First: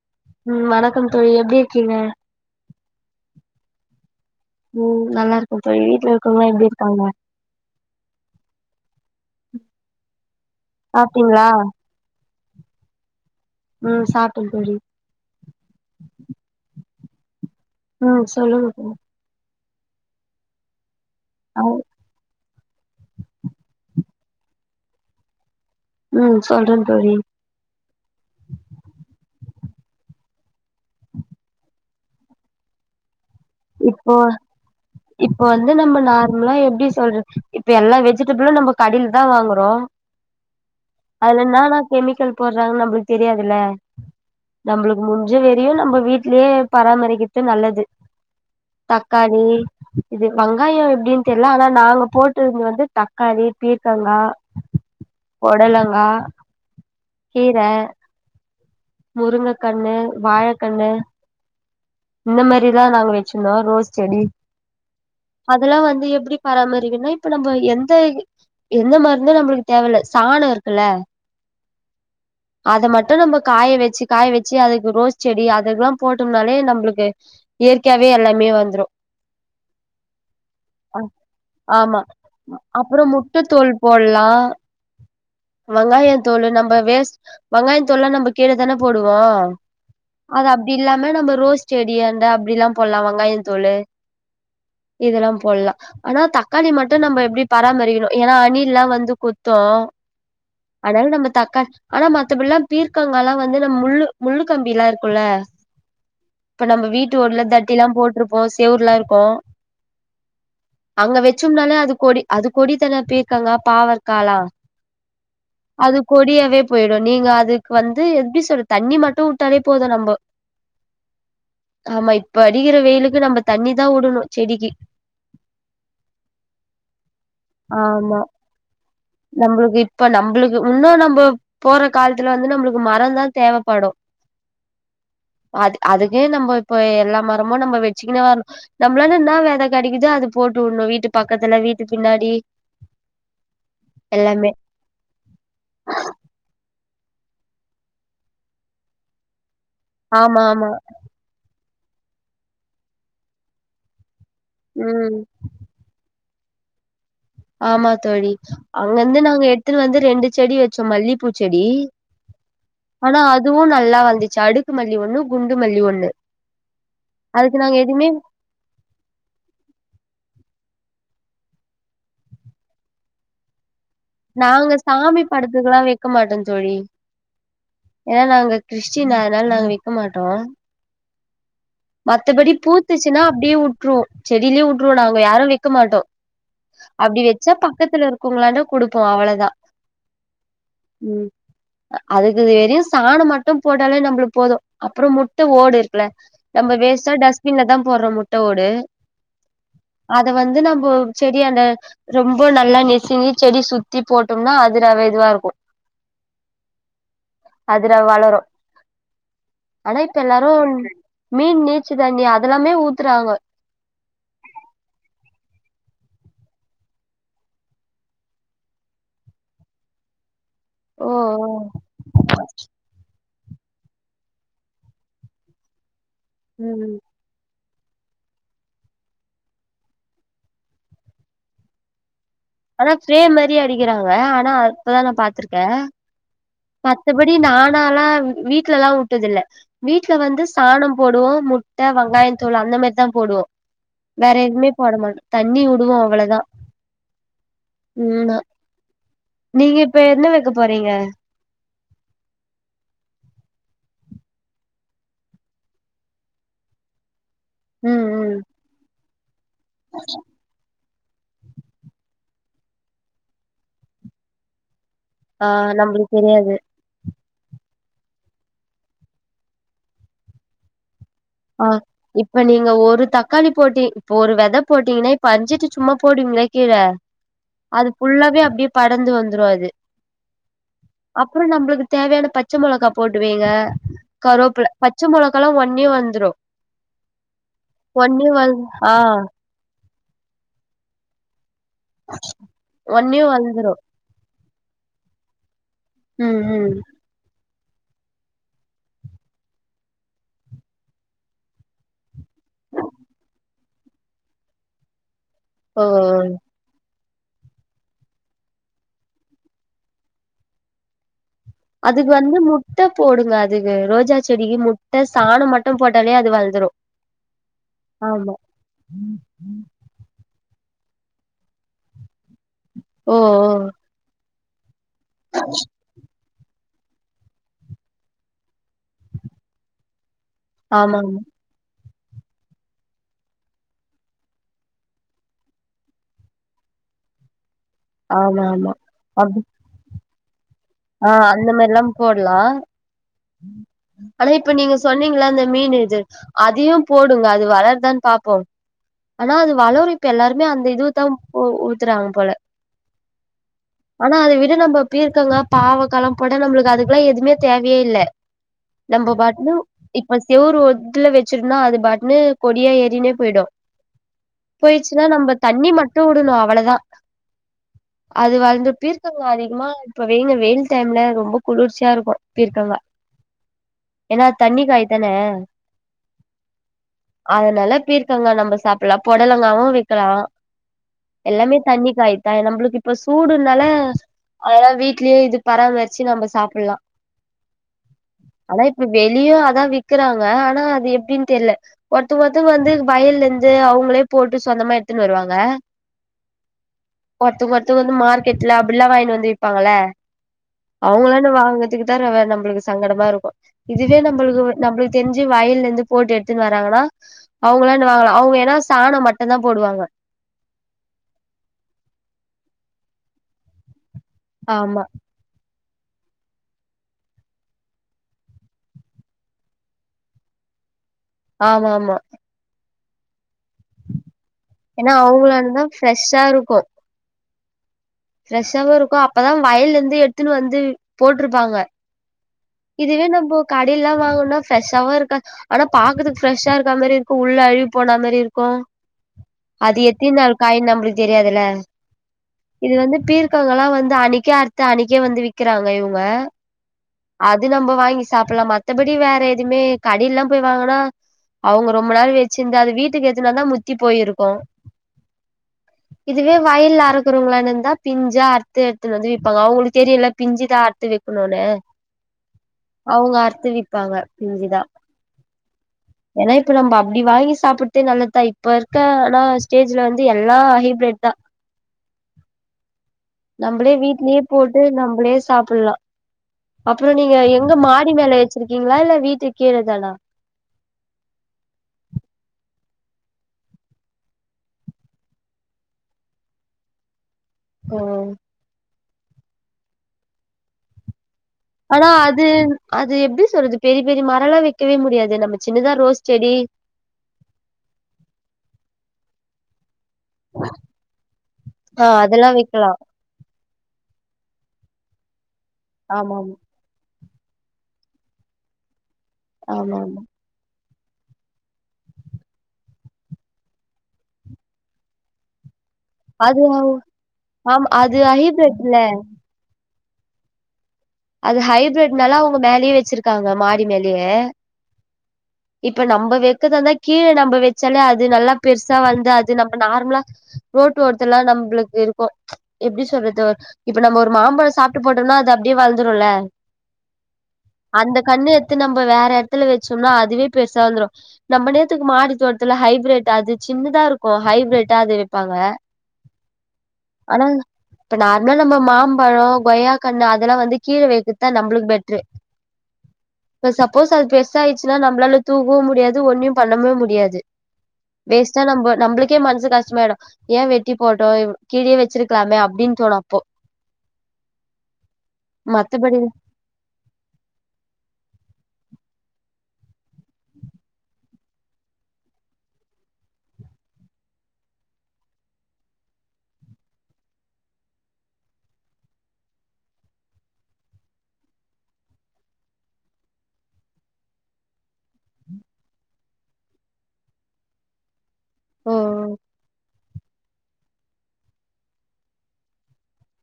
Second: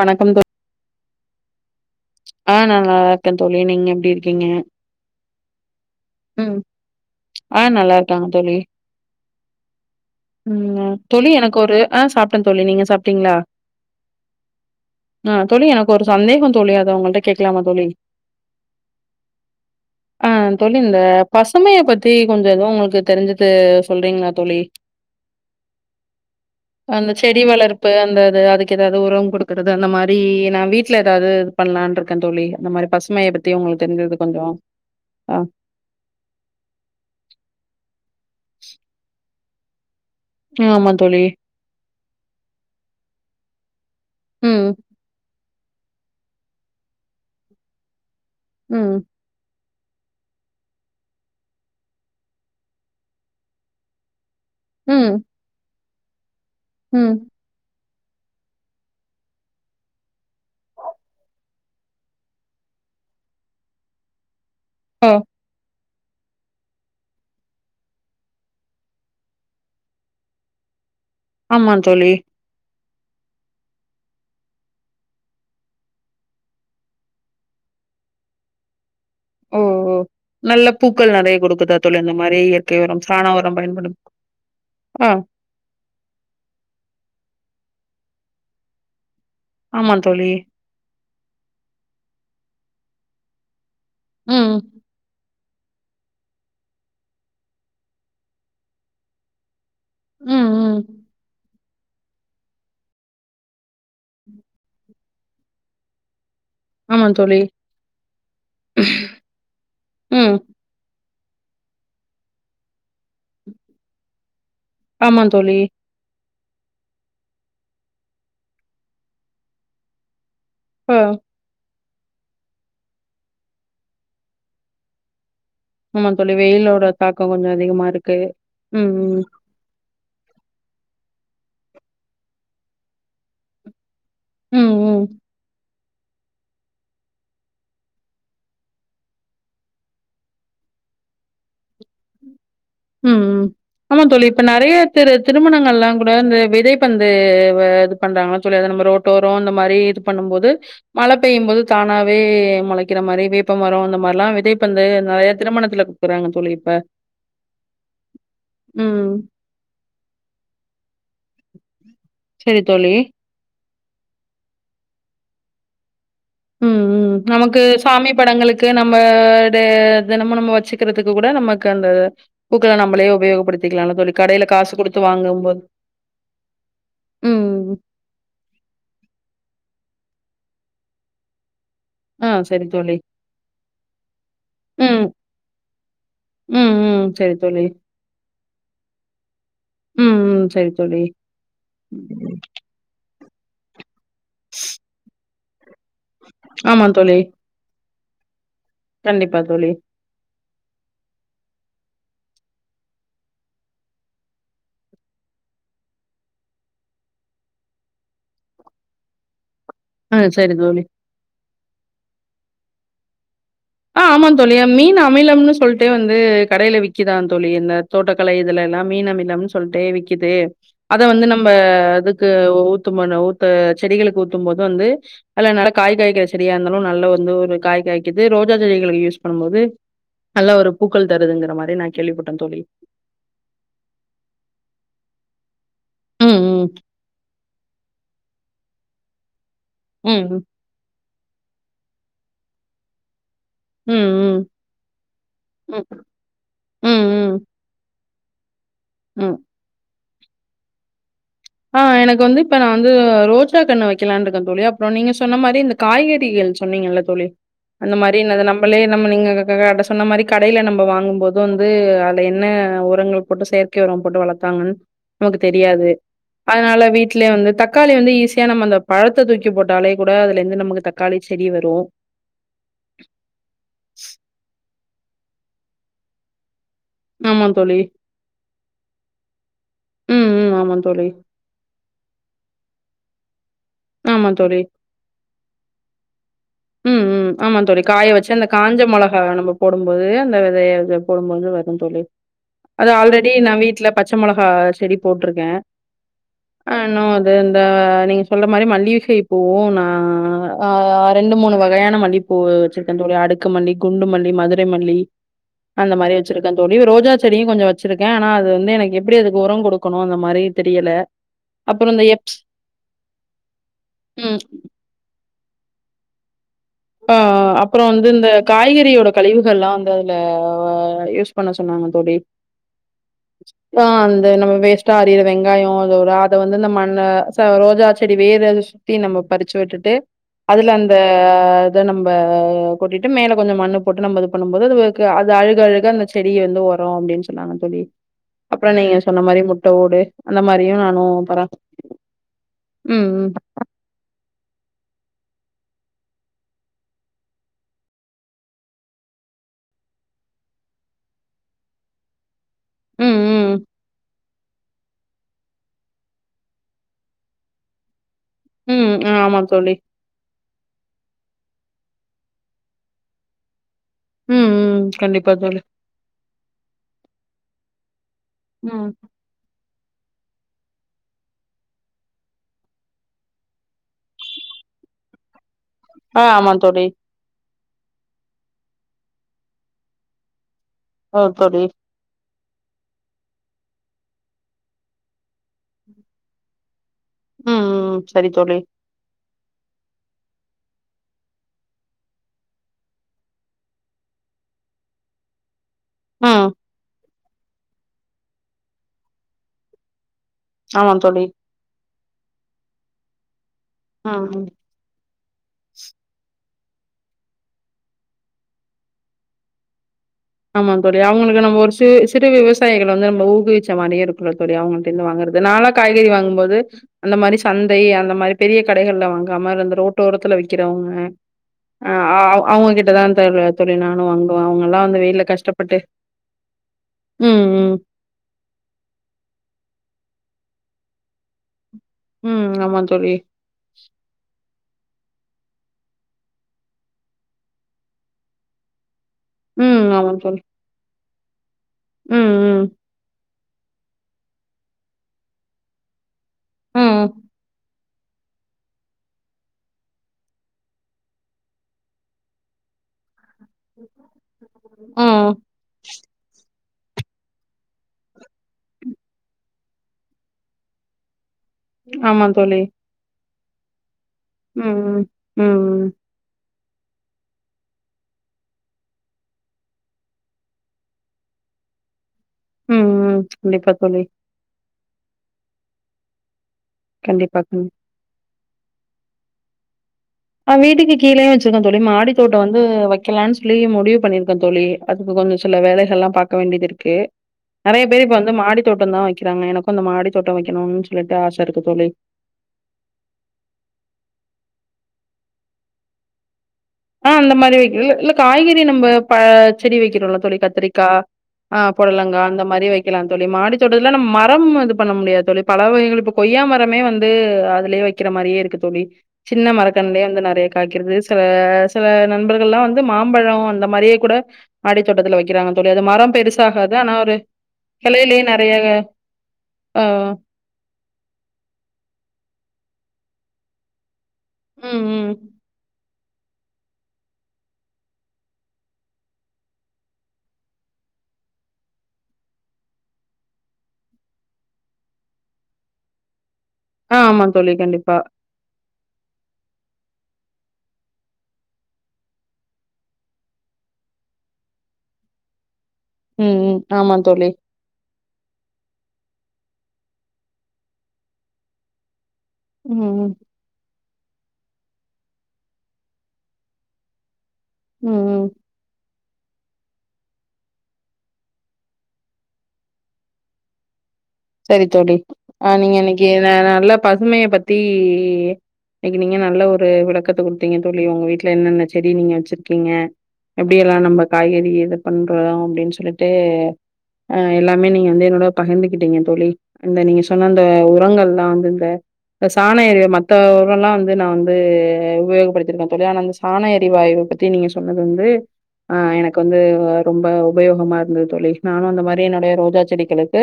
வணக்கம் தோ ம் வணக்கம் தோழி எப்டி இருக்கீங்க ஆ நா நல்லா இருக்கே தோழி நீங்க எப்டி இருக் ம் நல்லா இருக்க தோழி வீட்ல இருக்கவங்க ம் எப்டி இருக்காங்க ஆ நல்லா இருக்காங்க தோழி உம் ம் தோழி எனக்கு ஒரு ஆ சாப் ட்ட தோழி நீங்க சாப்ட்டீங்ளா ம் சாப்ட்டே தோழி ஆ தோழி எனக்கு ஒரு சந்தேக தோழி அது உங்களுக் ம் சொல்லுங்க தோழி ஆ தோழி இந்த ஆ பசுமைய பத்தி கொஞ்ஜோ எதுவு உங்ளுக்கு தெரிஞ்சது சொல்றீங்ளா தோழி ம் சொல்றே அந்த தோழி செடி வளர்ப்பு அந்தது அதுக்கு ஏதாவது உரம் கொடுக் றது அந்த மாரி நா வீட்ல எதாவது இது பண்ணலான்னு இருக்கே தோழி அந்த மாரி பசுமைய பத் இப்போ இப்ப வந்து நம்ம நார்ம்லா எப்டி சொல்றது இப்ப எல்லா வெஜ் வெஜிடபிள் நம்ம கடைல தா வாங்றோ ம் ஆமா தோழி கெமிக்கல் போட்றாங்ன்னு நம்ளுக்கு தெரியாதுல ம் நம்ளுக்கு முன் முடிஞ்சவரியு நம்ம வீட்லயே பராமரிக்றது நல்லது ம் தக்காளி இது வெங்காயோ எப்டின்னு தெரில ஆனா நாங்க போட்ருந்தது வந்து தக்காளி பீர்க்கங்கா ம் பொடலங்கா ம் கீர முருங்க கண்ணு வாழக்கண்ணு இந்த மாரிதா நாங்க வச்சிருந்தோ ரோஸ் செடி ஆ அதெல்லா வந் து எப்டி பராமரிக்னா இப்ப நம்ம எந்த எந்த மருந்து நம்ளுக்கு தேவ இல்ல சானோ இருக்குல்ல ஆமாந் தோழி அத மட்டு நம்ம காய வச்சு காய வச்சு அதுக்கு ரோஸ் செடி அதுக்குல்லா போட்டோம்னாலே நம்ளுக் எ இயற்கையாவே எல்லாமே வந்ரு ஓ ஓ நல்ல அ பூக்கள் நெறைய குடுக்குதா தோழி ஆமா அந்த மாரி இயற்கை உரம் அப்ரோ சாண முட்ட உரம் தோல் பயன்படும் போட்லா ஆ வெங்காய தோளு நம்ம வேஸ்ட் வெங்காய தோல்ல நம்ம கீழ தான போடுவோ ஆமா தோழி அது அப்டி இல்லாம நம்ம ரோஸ் செடியாண்ட அப்டிலா போட்லா வெங்காய தோளு ம் இதெல்லா போட்லா ஆனா தக்காளி மட்டு நம்ம எப்டி பராமரிக்கணு ஏனா அணில்லா வந்து குத்து ம் ம் ஆனாலு நம்ம தக்காளி ஆனா மத்தபட்லா பீர்க்கங்க ல்லா வந்து நம்ம முள் முள்ளு கம்பில்லா இருக்குல இப்ப நம்ம ஆமா வீட்டு தோழி ஓட்ல தட்டிலா போட்ருப்போம் செவுர்லாம் இருக்கோம். ம் அங்க வச்சோம்னாலே அது கொடி அது கொடித்தா பீர்க்கங்கா பாவகாலா. ஆமாந் தோழி வே போயிடும் நீங்க அதுக் வந்து எப்டி சொல் தண்ணி மட்டும் வுட்டாலே போதும் நம்ப ஆ ஆமா இப்ப அடிகிற வெயிலுக்கு நம்ப தண்ணி தான் வுடணும் செடிக்கி. ஆமா தோழி வெயிலோட தாக்கம் கொஞ்சொ அதிகமா இருக்கு. ம் ம் நம்ளுக்கு இப்ப நம்ளுக்கு உன்னும் நம்ப போற காலத்ல வந்து நம்ளுக்கு மரதான் தேவபடும். ம் ம் அதுக்கே நம்ப இப்ப எல்லா மரமும் நம்ப வச்க்கினே வர நம்பளால என்ன வெத கிடக்கிதோ அது போட்டு வுடனு ம் வீட்டு பக்கத்துல, வீட்டு பின்னாடி ம் ஆமா தோழி இப்ப எல்லாமே நெறைய பேரு திருமணங்லாம் கூட இந்த விதை வந்து வ இது பண்றாங்கள சொல்லி நம்ம ரோட்டோரம் இந்த மாரி இது பண்ணும் ஆமா போது ஆமா மழ பெய்யும் போது தானாவே முளைக்கிற மாரி வேப்ப மரம் அந்த மாரிலாம் விதைப் பந்து ம் நெறய திருமணத்துல குக்குறாங்க தோழி இப்ப ஆமா தோழி ம் அங்கந்து நாங்க எத்ட்டு வந்து ரெண்டு செடி வச்சோம் மல்லிப்பூ செடி. சரி தோழி. ஆனா அதுவு நல்லா வந்துச் அடுக் மல்லி ஒண்ணு குண்டு மல்லி ஒண்ணு. ம் ம் அதுக்கு நமக்கு நாங்க எதுமே சுவாமி படங்களுக்கு நம்ப தெ தெனமும் நம்ப வச்சுக்கற துக்கு கூட நமக்கு அந்த பூக்கள நம்பளே உபயோகபடு நாங்க சாமி படத்துகெலா வெக்க மாட்டோம் தோழி. ம். ஏனா நாங்க கிறிஸ்டின் அதனால நாங்க வெக்க மாட்டோம். ஆ மத்தபடி சரி தோழி. பூத்துச்சுன்னா அப்டியே வுட்ருவோ செடிலேயே வுட்ருவோ ம் நாங்க யாரு வெக்க மாட்டோம். ம் ம் அப்டி சரி வெச்சா தோழி. பக்கத்துல இருக்கவுங்களான்ட குடுப்போம் அவ்வளதான் ம் ம் சரி தோழி. ம் அதுக்கு வெறும் சாண மட் டும் போட்டாலே நம்ளுக்கு போதும் அப்றம் முட்ட ஓடு இருக்ல நம்ப ஆமா வேஸ்ட்டா தோழி. டஸ்பின்லதா போடுறோ மு கண்டிப்பா தோழி. அத வந்து நம்போ செடிய அந்த ரொம்ப நல்லா நெசினி செடி சுத்தி போட்டோம்னா அது ரவ இதுவா இருக்கு. அதுல வளரு ஆன ஆ இப்ப சரி எல்லாரும் தோழி. மீன் நீச்ச தண்ணி அதெல்லாமே ஊத்துறாங்க ஆ ஆமாந் தோழி மீன் அமிலம்னு சொல்ட்டே வந்து கடைல விக்குதாந் தோழி இந்த தோட்டகலை இதுல லா மீன் அமிலம்ன் சொல்டே விக்கிது அத ஓ வந்து ஓ நம்ப இதுக்கு ஊத்துமனு ஊ க்கு செடிகளுக்கு ஊத்தும் போது வந்து அல நல்லா காய் காய்க்கிற செடியாந்தாலு ம் நல்லா வந்து ஒரு காய் காய்க்குது ரோஜா செடிகளுகு யூஸ் பண்ணும் போது நல்ல ஒரு பூக்கள் தருதுங்கற மாரி நா கேள்விப ஆனா ஸ்பிரே மாரியே அடிகிறாங்க ஆனா அப்பதா நா பாத்திருக்கே ம் ம் தி நானல்லா வ் வீட்லல்லா உட்டதில்ல வீட்ல ம், வந்து ம். சாணம் போடுவோ முட்ட வெங்காயந் தோலு அந்த மாரிதா போடுவோ ம், வேற ம். எதுமே போட மாட் தண்ணி உடுவோ அவ்ளதா ம், ம். ம்மா ம். நீங்க இப்ப என்ன வெக்க போறீங்க ஆ எனக்கு வந்து இப்ப நா வந்து ரோஜா கண்ணு வெக்கலான் இருக்க தோழி அப்றோ நீங்க சொன்ன மாரி இந்த காய்கறிக ள் சொன்னிங்கள்ல தோழி அந்த ம் மாரி ம் நிது நம்பளே நம் நீங்க க க கட சொன்ன மாரி கடயில நம்ப வா ணும் போது வந்து அட என்ன உரங்கள் போட்டு செயற்கை உரம் போட்டு வளத்தாங்கன் நமக்கு ஆ தெரியாது நம்பளுக்கு தெரியாது ட்லியே வந்து தக்காளி வந்து ஈஸியா நம்ப அந்த பழத்த தூக்கி போட்டாலே கூட அதுலந்து நமக்கு த அ இப்ப நீங்க ஒரு தக்காளி போட்டி இப்ப ஒரு வெத போட்டீங்கனே இப்ப அஞ்சுட்டு சும்மா போடுவிங்ளே கீழ ஆமா தோழி அது ஃபுல்லாவே அப்டியே படந்து வந்துரு அது ம் ம் ஆமா தோழி அப்புறோ நம்புளுக்கு தேவயான பச்ச மொளகா போட்டுவீங்க ஆமா தோழி கருவேப்புல பச்ச மொளகால்லா ஒன்னியே வந் ம் ம் ஆமா தோழி காய ஒன்னே வெச்சு அந்த வந் காஞ்ச ஆ மொளகாவ நம்ம போடம் போது அந்த வெதய அதுல போடும்போது வருந் தோழி அது ஒன்னே ஆல்ரெடி நா வந்துரு வீட்ல பச்ச மொள அ செடி போட்ருக்கே ம் ம் அ இனு அது த நீங்க சொல்ற மாரி மல்லிக செயி பூவு நா அ ரெண்டு மூணு வகையான மல்லி பூ வெச்சுருக்கே தோழி அடுக்கு மல்லி குண்டு மல்லி மதுரை மல்லி ஓ அந்த மாரி வெச்சுருக்கே தோழி ரோஜாச் செடியு கொஞ்சோ வெச்சுருக்கே ஆனா அது வந்து எனக்கு எப்பிடி அதுக்கு உரோ குடுக்கணு அந்த மாரி தெரியல அப்புறம் இந்த அதுக்கு எப்ஸ் வந்து முட்ட போடுங்க அதுக்கு ரோஜா ம். செடிகி முட்ட சாணம் ம ட்டும் போட்டாலே அது வள்ந்துரு அ அ அப்புறோ வந்து இந்த காய்கறியோட கழிவுகள்லா வந்து அதுல அ யூஸ் பண்ண சொன்னாங்க தோழி ஓ ஓ அ அந்த நம்ம வேஸ் ட்டா அரியிற வெங்காயோ அத ஒரு அ த வந்து இந்த மண்ண ச ரோஜா செடி வேர அதுல சுத்தி நம்ம பறிச்சு விட்டுட்டு அதுல அந்த ஆமாமா த நம்ப கொட்டிட்டு மேல கொஞ்சோ மண்ணு போட்டு நம்ப இது பண்ணம் போது அதுவு க்கு அது அழுக அழுக அந்த செடிய வந்து ஒ ரோ அப்டின் சொன்னாங்க தோழி ஆமா அப்புறோ ஆமா நீங்க சொன்ன மாரி முட்ட ஓடு அந்த மாரியு நானு அ பரா அந்த மாரில்லா போட்லா ம் அதா இப்ப நீங்க சொன்னீங்கள்ல அந்த மீன் இது அதயு போடுங்க அது வளருதான் பாப்போ ஆனா அது வளரு இப்ப எல்லாருமே அந்த இதுத்தா ம்பு ஊத்துறாங்க போல ம் ம் னா அத விட நம்ப பீர்க்கங்கா பாவக்கா எல்லா போடா நம்மளுக்கு அதுக்குலா எதுமே தேவயே இல்ல ம் நம்ப ம் ஆமா பாட்லு தோழி இப்ப ஸ் செவுறு ஒத்துல வெச்சிருன்னா அது பாட்னு கொடியா ஏறினே போய்டு ம் ம் போய்ர்ச்சுனா நம்ப கண்டிப்பா தோழி தண்ணி மட்டு உடுணு அவளதா அது வளந்து ம் பீர்க்கங்கா அதிகமா இப்ப வெய்ங்க வெயில் டைம்ல ரொம்போ குளிர்ச்சியா இருக்கு பீர்க்கங்கா எனா அது தண்ணி காய் தான ஆ ஆமா தோழி அதனால பீர்க்கங்கா நம்ம சாப்ட்லா பொடலங்காவு வக்கலா ஓ எல்லாமே தோழி தண்ணி காய் த நம்பளுக்கு இப்ப சூடுனால அதுனால வீட்லயே இது பராமருச்சு நம்ப சாப்ட்லா. ம் ம் சரி தோழி ஆனா இப்ப வெளியவு அ தா விக்குறாங்கஆனா அது எப்டின் தெர்ல ஒர்த்த ஒர்த்தவுங் வந்து வயல்ல இருந்து அவுங்ளே போட்டு சொ அந்த மாரி எத்துன்னு வருவாங்க. ம் ஒர்த்தவுங் ஒர்த்தவுக வந்து மார்க்கெட்ல அப்பிடிலா வாங்கிட்டு வந்து விப்பாங்கல ஆமா தோழி அவுங்களான்ட வாங்குறதுக்கு தா வே நம்பளுக்கு சங்கடமா இருக்கு இதுவே ம் ம் நம்பளுக்கு நம்பளுக்கு தெர்ஞ்சு வயில்ல இருந்து போட்டு எடுத்துன்னு வர ராங்கனா அவுங்ளா [unintelligible] அவுங்க ஏனா சாண மட்டுந்தா போடுவாங்க. ஆமா தோழி அவுங்களுக்கு நம்ம ஒரு சி சிறு விவசாயிகள வந்து நம்ம ஊக்குவிச்ச மாரியே இருக் தோழி ஆமா அவ்ங்கள்ட்ட இருந்து வாங்குறது நாளா காய்கறி வாங்கும்போது அந்த மாரி சந்தை அந்த மாரி பெரிய கடைகள்ல வாங்காம அந்த ரோட்டோரத்துல விக்கெறவுங்க ஆமா ஆ ஆமா அ அவுங்ககிட்டதா த தோழி நானு வாங்குவ அவங்க எல்லா வந்து வீட்ல கூலா இருந்தா ப்ஃரெஷ்ஷா இருக்கு ம் ம் ஃப்ரெஷ்ஷாவு இருக்கு அப்பதா வயல்ல இருந்து எடுத்துன்னு வந்து போட்ருப்பாங்க ம். ஆமா இதுவே தோழி. நம்போ கடெல்லா வாங்குனா ஃப்ரெஷ்ஷாவு இருக்கா ஆனா பாக்குதுக்கு ஃப்ரெஷ்ஷா இருக்க மாரி இருக்கு உள்ள அழுகி போனா மாரி இருக்கு அது ம். ஆமா எத்தின் நாள் தோழி. காய்னு நம்பளுக்கு தெரியாதுல ம், ம். இது வந்து பீர் க இங்கல்லா வந்து அணிக்கே அறுத்து அணிக்கே வந்து விக்கிறாங்க இவுங்க ம் ம் அது நம்ப வாங்கி சாப்டலா மத்தபடி வேற எதுமே கடைல்லா போய் வாங்குனா அவுங்க ரொம்ப நாள் வச்சிருந்து அது வீட்டுக்கு இதுநாந்தா முத்தி போயிருக்கு ம். இதுவே கைல அருக்கறவங்களந்தா பிஞ்சா அத்து எடுத்து வந்து விப்பாங்க அவுங்களுக்கு தெரில பிஞ்சிதா அத்து வக்கணுனு ஆமா தோழி த்துவிப்பாங்க ம் ம் ம் ம் ப்ப நம்ப அப்டி வாங்கி சாப்பிட்டு நல்லதா இப்ப இருக்க ஆனா ஸ்டேஜ்ல வந்து எல்லா ஹைபிரிட் தா ம், ம். கண்டிப்பா நம்பளே தோழி. வீட்லயே போட்டு நம்பளே சாப்லா அப்புற நீங்க கண்டிப்பா, எங்க கண்டிப்பா. மாடி மேல வச்சுருக்கீங்ளா இல்ல வீட்டு கீழதானா ஆ வீட்டுக்கு கீழேயே வச்சிருக்கோ தோழி மாடி தோட்ட வந்து வக்கலானு சொல்லி முடிவு பண்ணியிருக்கோ தோழி அதுக்கு கொஞ்ச சில வேலைகள் எல்லா பாக்க வேண்டிது இருக்கு நெறய ஓ பேரு இப்ப வந்து மாடி தோட்டந்தா வக்கிறாங்க எனக்கு அந்த மாடி தோட்ட வக்கணுனு சொல்லிட்டு ஆச ஆனா அது அது எப்டி சொல்றது பெரிய பெரிய மரலா வக்கவே முடியாது து நம்ம சின்னதா ரோஸ் செடி ஆ அந்த மாரி வக் இல் இல்ல காய்கறி நம்ப ப செடி வக்கிறோல தோழி கத்திரிக்கா அ ஆ பொடலங்கா அதெல்லா அந்த மாரி வைக்கலா வக்கலா தோழி மாடித்தோட்ட ல நம் மரம் வந்து பண்ண முடியாது தோழி பல வகைகள் இப்ப ஆமாமா கொய்யா மரமே வந் து அதுலயே வக்கிற மாரியே இருக்கு தோழி சின்ன ஆமாமா மரக்கன்லயே வந்து நெறய காய்க்கிறது சி சில நண்பர்கள்லா வந்து மாம்பழ அந்த மாரியே கூட மாடி தோட்டத்துல வக்கிறாங்க தோழி அது மரம் அது பெருசாகாது ஆனா ஒரு ஆமா அது கிளையிலயே நெறய ஹைபிரிட்ல ஆ அது ஹைபிரிட்னால அவுங்க மேலயே வச்சிருக்காங்க மாடி மேலயே ம் ம் இப்ப நம்ம வைக்கதந்தா கீழே நம்ம வச்சாலே அது நல்லா பெருசா வந்து அது நம்ம நார்மலி ரோட் நம்மளுக்கு இருக்கும் எப்படி சொல்றது இப்ப நம்ம ஒரு மாம்பழம் சாப்பிட்டு போட்டோம்னா அது அப்படியே வளர்ந்து ல ஆ ஆமா தோழி கண்டிப்பா அந்த கண்ணு எடுத்து நம் ப வேற இடத்துல வச்சோம்னா அதுவே பெருசா வந்துரும் நம்ம நேத்துக்கு மாடி தோட்டத்தில ஹைப்ரேட் அது சின்னத இருக்கும் ஹைபிரிட்டா அது வைப்பாங்க ம் ம் ஆமா ஆனா தோழி இப்ப நார்மலா நம்ம மாம்பழம் கொய்யா கண்ணு அதெல்லாம் வந்து கீழ வைக்கதான் நம்மளுக்கு பெட்ரு ம் ம் இப்ப சப்போஸ் அது பெருசா ஆயிச்சுன்னா நம்மளால தூக்கவும் முடியாது ஒண்ணும் பண்ணவே முடியாது ம் ம் வேஸ்ட்டா நம்ப நம்ம நமக்கே மனசு கஷ்டமாயிடும் ஏன் வெட்டி போட்டோ கீழே வச்சிருக்கலாமே அப்டின்னு தோணு அப்போ செரி தோழி ஆஹ் நீங்க மத்தபடி இன்னைக்கு நல்ல பசுமைய பத்தி நீங்க நல்ல ஒரு விளக்கத்தை குடுத்தீங்க தோழி உங்க வீட்டுல என்னென்ன செடி நீங்க வச்சிருக்கீங்க எப்டில்லாம் நம்ம காய்கறி இது பண்றோம் அப்டின்னு சொல்லிட்டு ஆஹ் எல்லாமே நீங்க வந்து என்னோட பகிர்ந்துகிட்டீங்க தோழி இந்த நீங்க சொன்ன அந்த உரங்கள் தான் வந்து இந்த சாண எரி மத்த உரம்லாம் வந்து நான் வந்து உபயோகப்படுத்திருக்கேன் தோழி ஆனா அந்த சாண எரிவாய்வு பத்தி நீங்க சொன்னது வந்து ஆஹ் ம் எனக்கு வந்து ரொம்ப உபயோகமா இரு தோழி நானும் அந்த மாதிரி என்னனுடைய ரோஜா செடிகளுக்கு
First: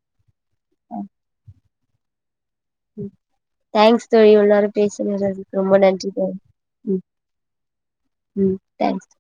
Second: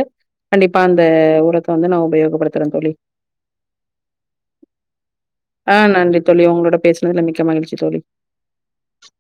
கண்டிப்ப அந்த உரத்த வந்து நான் உபயோகப்படு வைக்கிறேன் தோழி ம் தேங்க்ஸ் தோழி இவ்வளவு நேரம் பேசினதுக்கு ஆ ரொம்ப நன்றி உங்களோட தோழி பேசுனதுல மிக்க மகிழ்ச்சி தோழி. ம் தேங்க்ஸ்